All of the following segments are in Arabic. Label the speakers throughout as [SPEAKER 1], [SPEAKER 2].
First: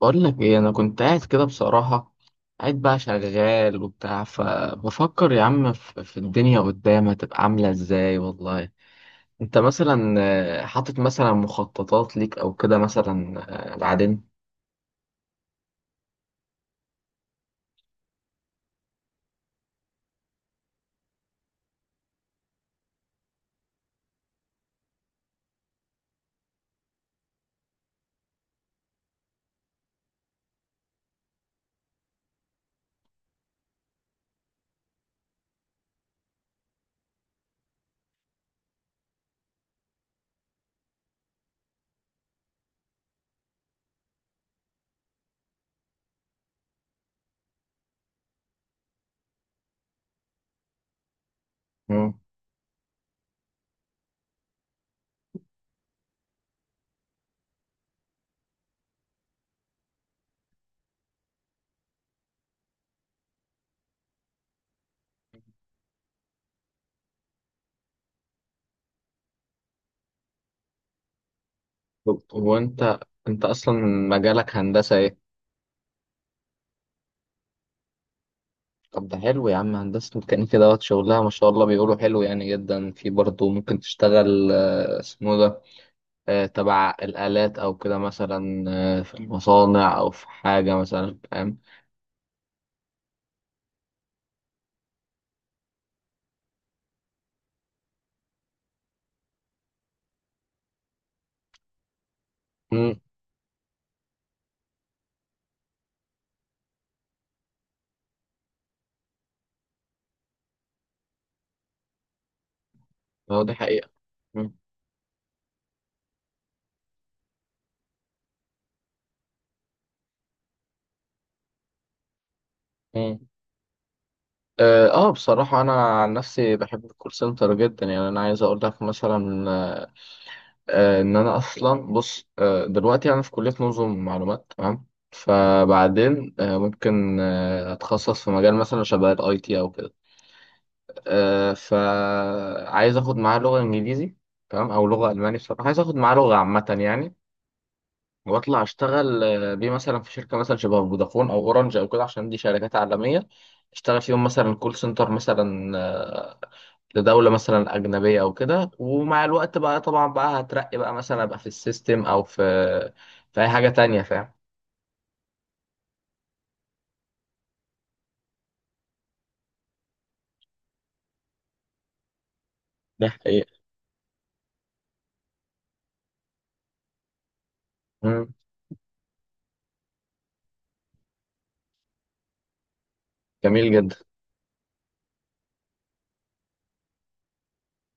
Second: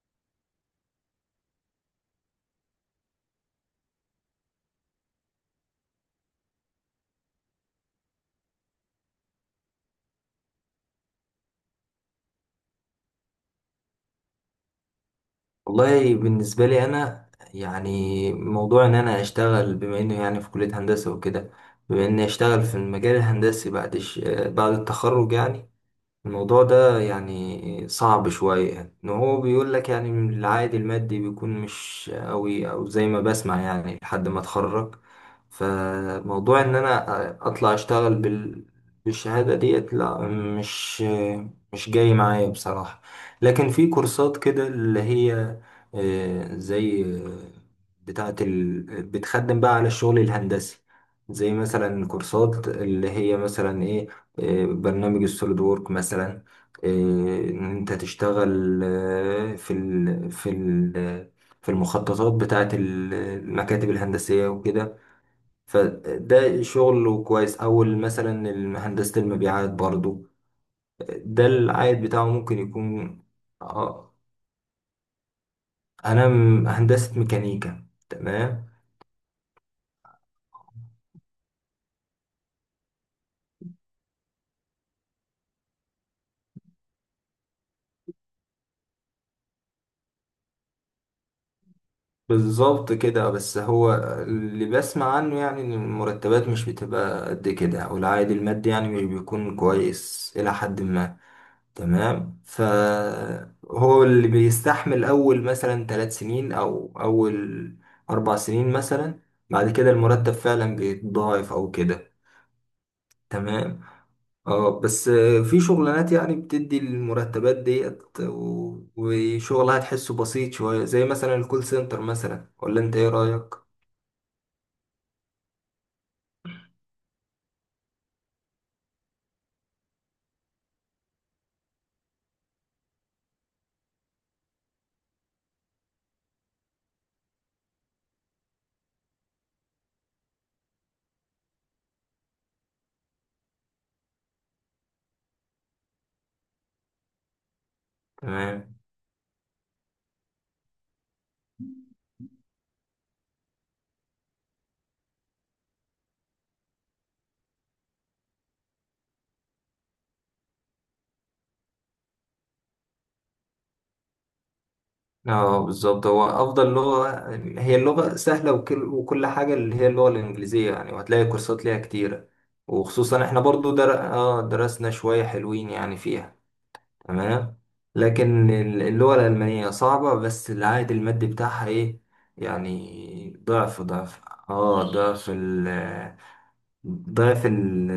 [SPEAKER 1] بقول لك ايه، انا كنت قاعد كده بصراحة، قاعد بقى شغال وبتاع، فبفكر يا عم في الدنيا قدام هتبقى عاملة ازاي والله. انت مثلا حاطط مثلا مخططات ليك او كده مثلا بعدين.
[SPEAKER 2] والله بالنسبة لي أنا، يعني موضوع إن أنا أشتغل بما إنه يعني في كلية هندسة وكده، بما إني أشتغل في المجال الهندسي بعد التخرج يعني. الموضوع ده يعني صعب شوية، يعني ان هو بيقول لك يعني العائد المادي بيكون مش قوي او زي ما بسمع يعني لحد ما اتخرج. فموضوع ان انا اطلع اشتغل بالشهادة ديت لا، مش جاي معايا بصراحة. لكن في كورسات كده اللي هي زي بتخدم بقى على الشغل الهندسي، زي مثلا
[SPEAKER 1] مم.
[SPEAKER 2] كورسات اللي هي مثلا برنامج السوليد وورك مثلا. آه، ان انت تشتغل في المخططات بتاعه المكاتب الهندسيه وكده. فده شغل كويس او مثلا هندسه المبيعات برضو. ده العائد
[SPEAKER 1] طب
[SPEAKER 2] بتاعه ممكن
[SPEAKER 1] وانت
[SPEAKER 2] يكون.
[SPEAKER 1] انت اصلا
[SPEAKER 2] آه،
[SPEAKER 1] مجالك هندسة ايه؟
[SPEAKER 2] انا هندسه ميكانيكا تمام.
[SPEAKER 1] طب ده حلو يا عم، هندسة ميكانيكا دوت شغلها ما شاء الله، بيقولوا حلو يعني جدا، في برضه ممكن تشتغل اسمه ده تبع الآلات أو كده مثلا في المصانع أو في حاجة مثلا فاهم.
[SPEAKER 2] بالظبط كده، بس هو اللي بسمع عنه يعني ان المرتبات مش بتبقى قد كده او العائد المادي يعني مش بيكون كويس الى حد ما. تمام،
[SPEAKER 1] مم.
[SPEAKER 2] فهو اللي بيستحمل اول مثلا 3 سنين او اول 4 سنين مثلا، بعد كده المرتب فعلا بيتضاعف او كده
[SPEAKER 1] هو دي
[SPEAKER 2] تمام.
[SPEAKER 1] حقيقة. مم.
[SPEAKER 2] اه بس في شغلانات يعني بتدي المرتبات ديت وشغلها تحسه بسيط شوية، زي مثلا الكول سنتر مثلا، ولا انت ايه
[SPEAKER 1] مم.
[SPEAKER 2] رأيك؟
[SPEAKER 1] اه بصراحة أنا عن نفسي بحب الكول سنتر جدا، يعني أنا عايز أقول لك مثلا إن أنا أصلا بص دلوقتي أنا في كلية نظم معلومات تمام. فبعدين ممكن أتخصص في مجال مثلا شبه الأي تي أو كده فعايز أخد معاه لغة إنجليزي تمام، أو لغة ألماني. بصراحة عايز أخد معاه لغة عامة يعني. واطلع
[SPEAKER 2] تمام.
[SPEAKER 1] اشتغل بيه مثلا في شركه مثلا شبه فودافون او اورنج او كده، عشان دي شركات عالميه. اشتغل فيهم مثلا كول سنتر مثلا لدوله مثلا اجنبيه او كده، ومع الوقت بقى طبعا بقى هترقي بقى مثلا ابقى في السيستم او في اي حاجه تانية فاهم.
[SPEAKER 2] اه بالظبط، هو افضل لغه هي اللغه سهله، وكل حاجه اللي هي اللغه الانجليزيه يعني، وهتلاقي كورسات ليها كتيره،
[SPEAKER 1] ده
[SPEAKER 2] وخصوصا احنا
[SPEAKER 1] حقيقة.
[SPEAKER 2] برضو در... اه درسنا شويه حلوين يعني فيها تمام.
[SPEAKER 1] مم.
[SPEAKER 2] لكن اللغه الالمانيه صعبه، بس العائد المادي بتاعها ايه يعني؟
[SPEAKER 1] جميل جدا.
[SPEAKER 2] اه ضعف ال ضعف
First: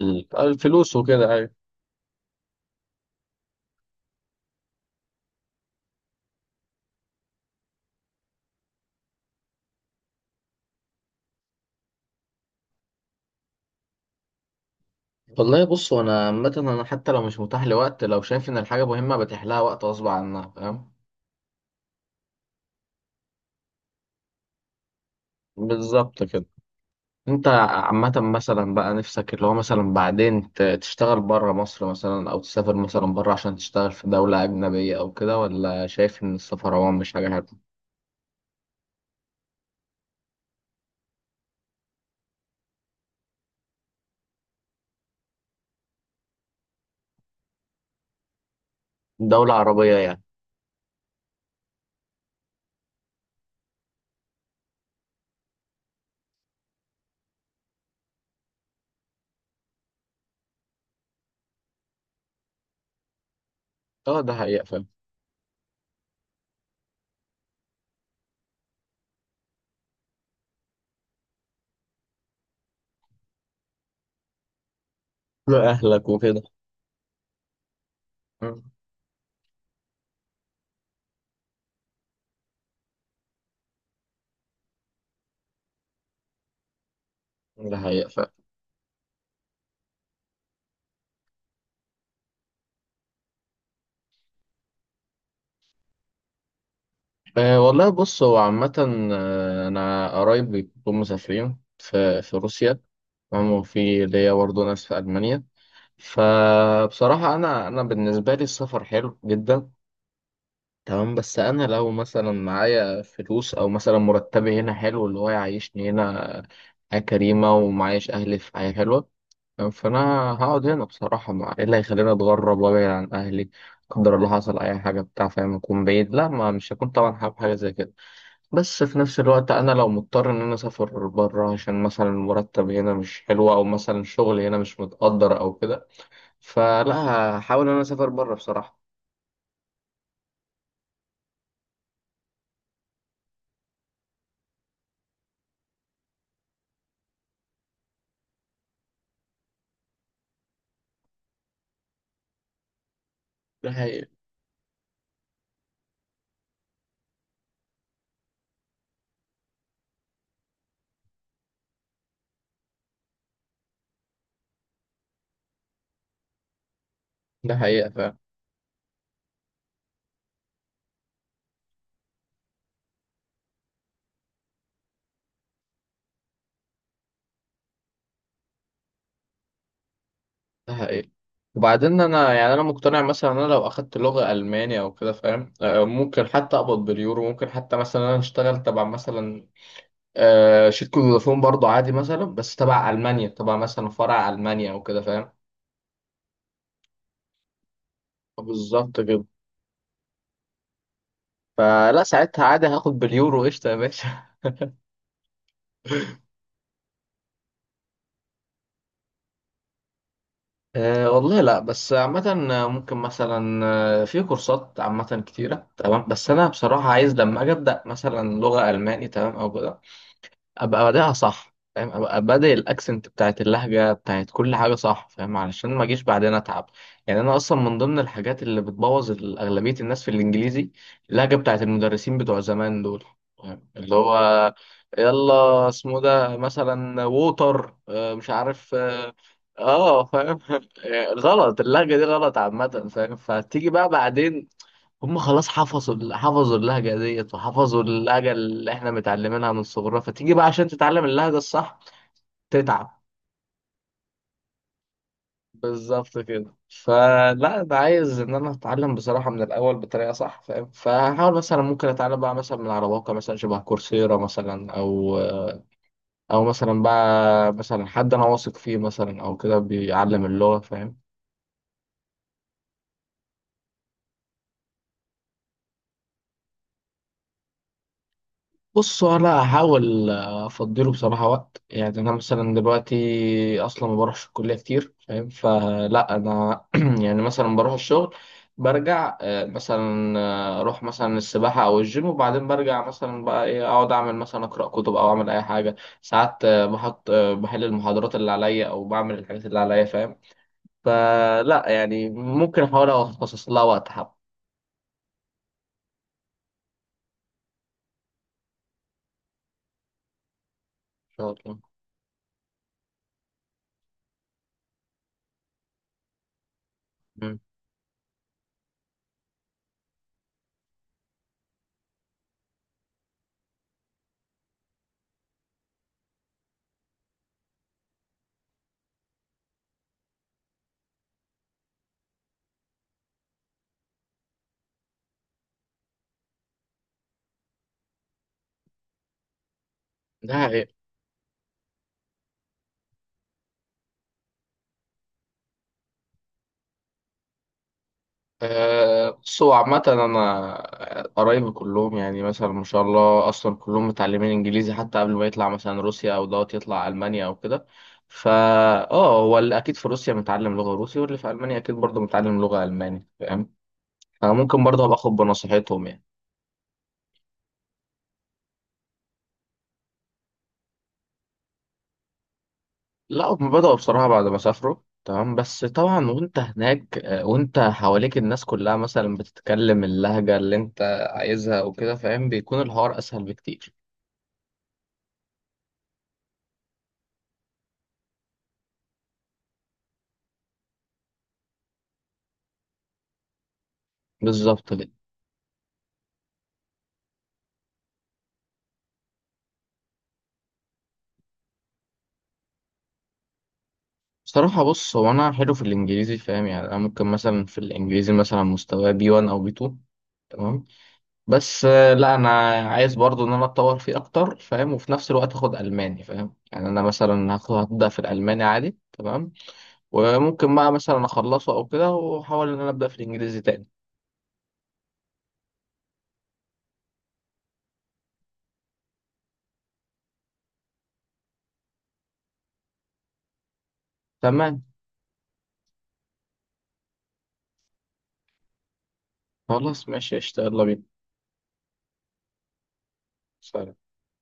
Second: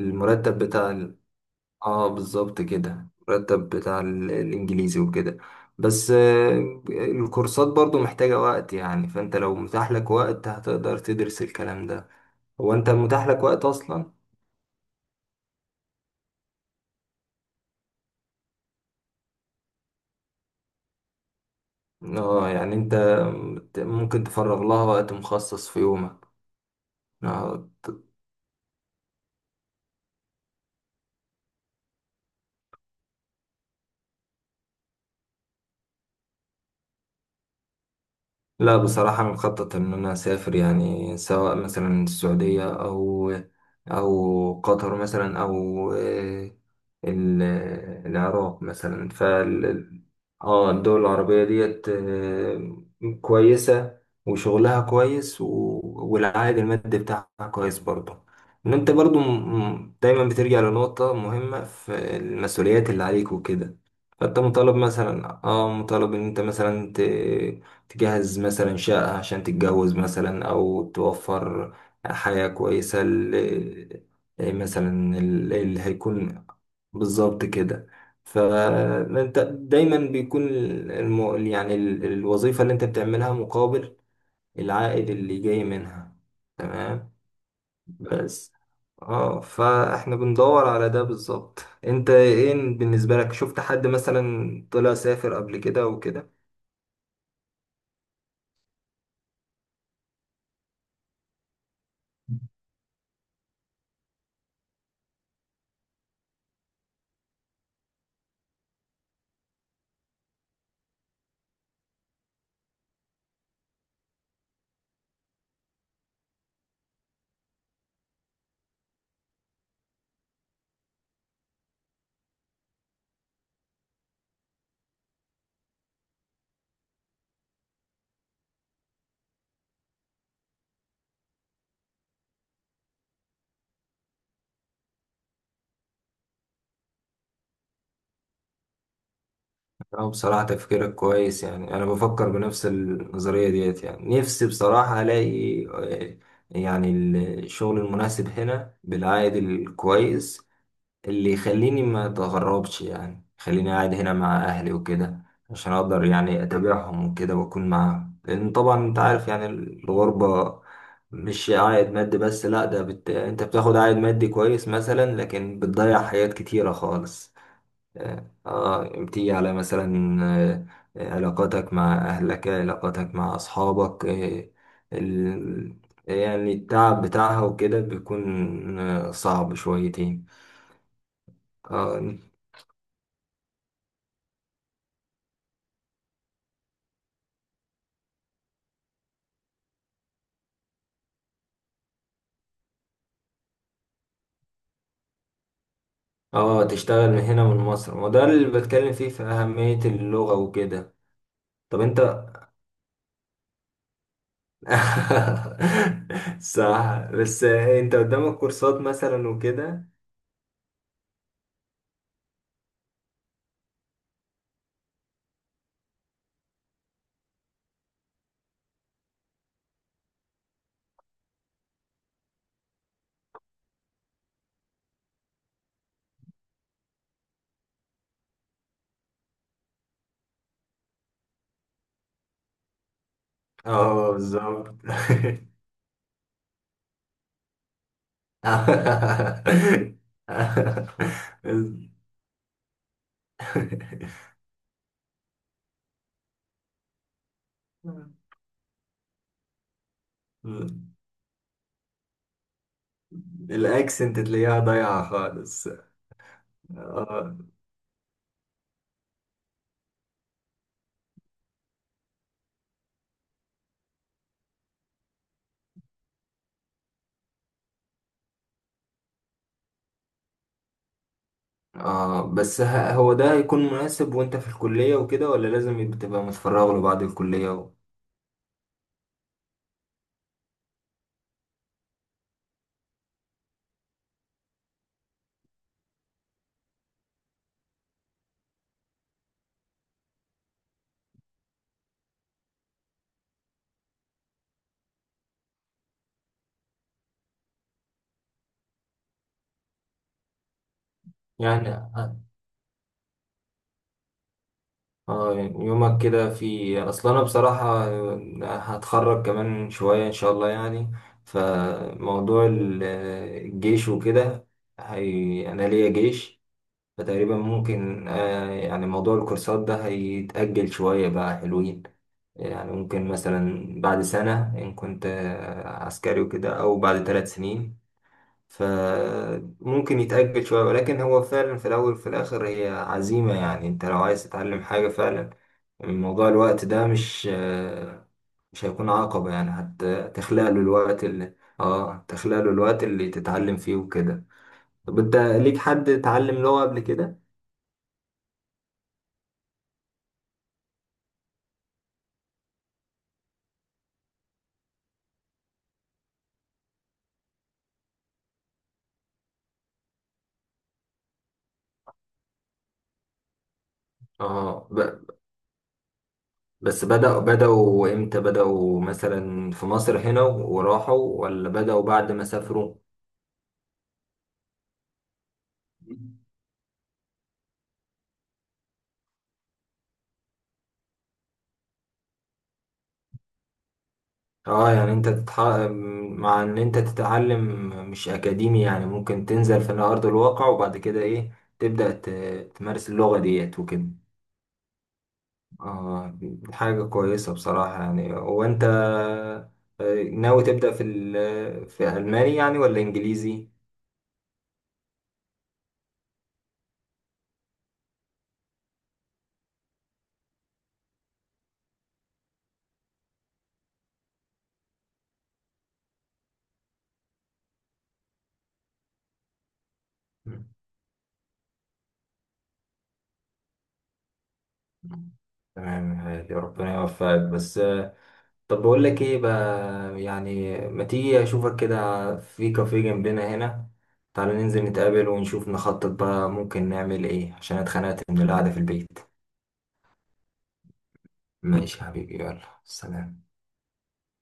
[SPEAKER 1] الفلوس
[SPEAKER 2] بتاع.
[SPEAKER 1] وكده ايوه.
[SPEAKER 2] اه بالظبط كده، مرتب بتاع الانجليزي وكده. بس الكورسات برضو محتاجة وقت، يعني فانت لو متاح لك وقت هتقدر تدرس الكلام ده. هو انت متاح لك وقت اصلا؟
[SPEAKER 1] والله بص، انا عامه انا حتى لو مش متاح لوقت، لو شايف ان الحاجه مهمه بتحلها وقت غصب عنها فاهم.
[SPEAKER 2] اه يعني انت ممكن تفرغ لها وقت مخصص في
[SPEAKER 1] بالظبط
[SPEAKER 2] يومك.
[SPEAKER 1] كده. انت
[SPEAKER 2] آه.
[SPEAKER 1] عامة مثلا بقى نفسك اللي هو مثلا بعدين تشتغل بره مصر مثلا، او تسافر مثلا بره عشان تشتغل في دولة اجنبية او كده، ولا شايف ان السفر عموما مش حاجة حلوة؟
[SPEAKER 2] لا بصراحة انا مخطط ان انا اسافر، يعني سواء مثلا السعودية او قطر مثلا او آه، ال- العراق مثلا.
[SPEAKER 1] دولة عربية يعني.
[SPEAKER 2] اه الدول العربية ديت كويسة، وشغلها كويس والعائد المادي بتاعها كويس برضه. ان انت برضه دايما بترجع لنقطة مهمة في المسؤوليات اللي عليك وكده.
[SPEAKER 1] اه ده
[SPEAKER 2] فانت
[SPEAKER 1] حقيقة
[SPEAKER 2] مطالب
[SPEAKER 1] فعلا.
[SPEAKER 2] مثلا اه مطالب ان انت مثلا تجهز مثلا شقة عشان تتجوز مثلا، او توفر حياة كويسة مثلا اللي
[SPEAKER 1] لأهلك وكده.
[SPEAKER 2] هيكون. بالظبط كده،
[SPEAKER 1] مم.
[SPEAKER 2] فانت دايما بيكون يعني الوظيفة اللي انت بتعملها مقابل العائد اللي جاي منها تمام.
[SPEAKER 1] ده حقيقة فعلا.
[SPEAKER 2] بس اه فاحنا بندور على ده بالظبط. انت ايه بالنسبة لك؟ شفت حد مثلا طلع سافر قبل كده وكده؟
[SPEAKER 1] أه والله بص هو عامة انا قرايب بيكونوا مسافرين في روسيا تمام، وفي ليا برضه ناس في ألمانيا. فبصراحة أنا بالنسبة لي السفر حلو جدا تمام، بس انا لو مثلا معايا فلوس او مثلا مرتبي هنا حلو اللي هو يعيشني هنا حياة كريمة، ومعايش اهلي في حياة حلوة، فانا هقعد هنا بصراحة، ما ايه اللي هيخليني اتغرب وابعد عن اهلي؟ لا، قدر الله حصل اي حاجة بتاع فاهم اكون بعيد، لا ما مش هكون طبعا حابب حاجة زي كده. بس في نفس الوقت انا لو مضطر ان انا اسافر بره عشان مثلا المرتب هنا مش حلو، او مثلا الشغل هنا مش متقدر او كده، فلا، هحاول ان انا اسافر بره بصراحة.
[SPEAKER 2] اه بصراحة تفكيرك كويس، يعني انا بفكر بنفس النظرية ديت. يعني نفسي بصراحة الاقي يعني الشغل المناسب هنا بالعائد الكويس، اللي يخليني ما اتغربش، يعني خليني
[SPEAKER 1] ده
[SPEAKER 2] قاعد
[SPEAKER 1] حقيقة.
[SPEAKER 2] هنا مع اهلي وكده، عشان اقدر يعني اتابعهم وكده واكون معاهم، لان طبعا انت عارف يعني الغربة مش عائد مادي بس لا، ده انت بتاخد عائد مادي كويس مثلا، لكن بتضيع حاجات كتيرة خالص.
[SPEAKER 1] ده حقيقة.
[SPEAKER 2] اه بتيجي على مثلا علاقاتك مع اهلك، علاقاتك مع اصحابك، ال... يعني التعب بتاعها وكده بيكون صعب شويتين.
[SPEAKER 1] ده حقيقي. وبعدين
[SPEAKER 2] آه،
[SPEAKER 1] انا يعني انا مقتنع مثلا ان انا لو اخدت لغه الماني او كده فاهم ممكن حتى اقبض باليورو، ممكن حتى مثلا انا اشتغل تبع مثلا شركه فودافون برضو عادي مثلا، بس تبع المانيا، تبع مثلا فرع المانيا او كده فاهم.
[SPEAKER 2] اه تشتغل من هنا من مصر، ما هو ده اللي بتكلم
[SPEAKER 1] بالظبط
[SPEAKER 2] فيه في
[SPEAKER 1] كده.
[SPEAKER 2] أهمية اللغة وكده. طب انت
[SPEAKER 1] فلا ساعتها عادي هاخد باليورو قشطه يا باشا
[SPEAKER 2] صح، بس انت قدامك كورسات مثلا وكده.
[SPEAKER 1] أه والله لا بس عامة ممكن مثلا في كورسات عامة كتيرة تمام، بس أنا بصراحة عايز لما أجي أبدأ مثلا لغة ألماني تمام أو كده، ابقى بادئها صح فاهم، ابقى بادئ الاكسنت بتاعت اللهجه بتاعت كل حاجه صح فاهم، علشان ما اجيش بعدين اتعب. يعني انا اصلا من ضمن الحاجات اللي بتبوظ اغلبيه الناس في الانجليزي اللهجه بتاعت المدرسين بتوع زمان دول. فاهم؟ اللي
[SPEAKER 2] اه
[SPEAKER 1] هو
[SPEAKER 2] بالظبط
[SPEAKER 1] يلا اسمه ده مثلا ووتر مش عارف اه فاهم غلط اللهجه دي غلط عامه فاهم، فتيجي بقى بعدين هم خلاص حفظوا حفظوا اللهجة ديت، وحفظوا اللهجة اللي احنا متعلمينها من صغرنا، فتيجي بقى عشان تتعلم اللهجة الصح تتعب.
[SPEAKER 2] الاكسنت تلاقيها ضايعة خالص.
[SPEAKER 1] بالظبط كده.
[SPEAKER 2] اه.
[SPEAKER 1] فلا انا عايز ان انا اتعلم بصراحة من الاول بطريقة صح فاهم، فهحاول مثلا ممكن اتعلم بقى مثلا من على مواقع مثلا شبه كورسيرا مثلا، او مثلا بقى مثلا حد انا واثق فيه مثلا او كده بيعلم اللغة فاهم.
[SPEAKER 2] اه بس هو ده هيكون مناسب وانت في الكلية وكده، ولا لازم تبقى متفرغ له بعد الكلية و...؟
[SPEAKER 1] بص انا هحاول افضله بصراحه وقت، يعني انا مثلا دلوقتي اصلا ما بروحش الكليه كتير فاهم، فلا انا يعني مثلا بروح الشغل، برجع مثلا اروح مثلا السباحه او الجيم، وبعدين برجع مثلا بقى ايه، اقعد اعمل مثلا اقرا كتب او اعمل اي حاجه. ساعات بحط آه، بحل المحاضرات اللي عليا او بعمل الحاجات اللي عليا فاهم. فلا
[SPEAKER 2] يعني
[SPEAKER 1] يعني ممكن احاول اخصص لها وقت حب ان
[SPEAKER 2] اه يعني يومك كده في اصلا. انا بصراحة هتخرج كمان شوية ان شاء الله يعني،
[SPEAKER 1] شاء الله.
[SPEAKER 2] فموضوع الجيش وكده، هي انا ليا جيش، فتقريبا
[SPEAKER 1] مم.
[SPEAKER 2] ممكن يعني موضوع الكورسات ده هيتأجل شوية بقى حلوين. يعني ممكن مثلا بعد سنة ان كنت عسكري وكده، او بعد 3 سنين، فممكن يتأجل شوية. ولكن هو فعلا في الأول وفي الآخر هي عزيمة، يعني أنت لو عايز تتعلم حاجة فعلا موضوع الوقت ده مش هيكون عقبة، يعني حتى
[SPEAKER 1] ده
[SPEAKER 2] تخلق له الوقت اللي تتعلم فيه وكده. طب انت ليك حد اتعلم لغة قبل كده؟
[SPEAKER 1] بصوا عامة أنا قرايبي كلهم، يعني مثلا ما شاء الله أصلا كلهم متعلمين إنجليزي حتى قبل ما يطلع مثلا روسيا أو دوت يطلع ألمانيا أو كده، فا آه هو اللي أكيد في روسيا متعلم لغة روسي، واللي في ألمانيا أكيد برضه متعلم لغة ألماني فاهم. أنا ممكن
[SPEAKER 2] اه
[SPEAKER 1] برضه أبقى آخد بنصيحتهم يعني.
[SPEAKER 2] بس بدأوا امتى؟ بدأوا مثلا في مصر هنا وراحوا، ولا بدأوا بعد ما سافروا؟
[SPEAKER 1] لا هم بدأوا بصراحة بعد ما سافروا تمام، بس طبعا وأنت هناك وأنت حواليك الناس كلها مثلا بتتكلم اللهجة اللي أنت عايزها وكده فاهم، بيكون الحوار أسهل بكتير.
[SPEAKER 2] اه يعني انت مع ان انت تتعلم مش اكاديمي يعني، ممكن تنزل في ارض الواقع، وبعد كده ايه تبدأ تمارس اللغة ديت وكده.
[SPEAKER 1] بالظبط.
[SPEAKER 2] اه حاجة كويسة بصراحة يعني. وانت ناوي تبدأ في في ألماني يعني ولا إنجليزي؟
[SPEAKER 1] بصراحة بص هو أنا حلو في الإنجليزي فاهم، يعني أنا ممكن مثلا في الإنجليزي مثلا مستوى بي 1 أو بي 2 تمام. بس لا أنا عايز برضو إن أنا أتطور فيه أكتر فاهم، وفي نفس الوقت أخد ألماني فاهم. يعني أنا مثلا هبدأ في الألماني عادي تمام،
[SPEAKER 2] مم.
[SPEAKER 1] وممكن بقى مثلا أخلصه أو كده، وأحاول إن أنا أبدأ في الإنجليزي تاني.
[SPEAKER 2] تمام هادي، ربنا يوفقك. بس طب بقول لك ايه بقى؟ يعني ما تيجي اشوفك كده في كافيه جنبنا هنا، تعالى
[SPEAKER 1] تمام.
[SPEAKER 2] ننزل نتقابل ونشوف نخطط بقى ممكن نعمل ايه، عشان اتخنقت من القعدة في البيت.
[SPEAKER 1] خلاص ماشي قشطة يلا بينا.
[SPEAKER 2] ماشي يا حبيبي، يلا سلام
[SPEAKER 1] سلام.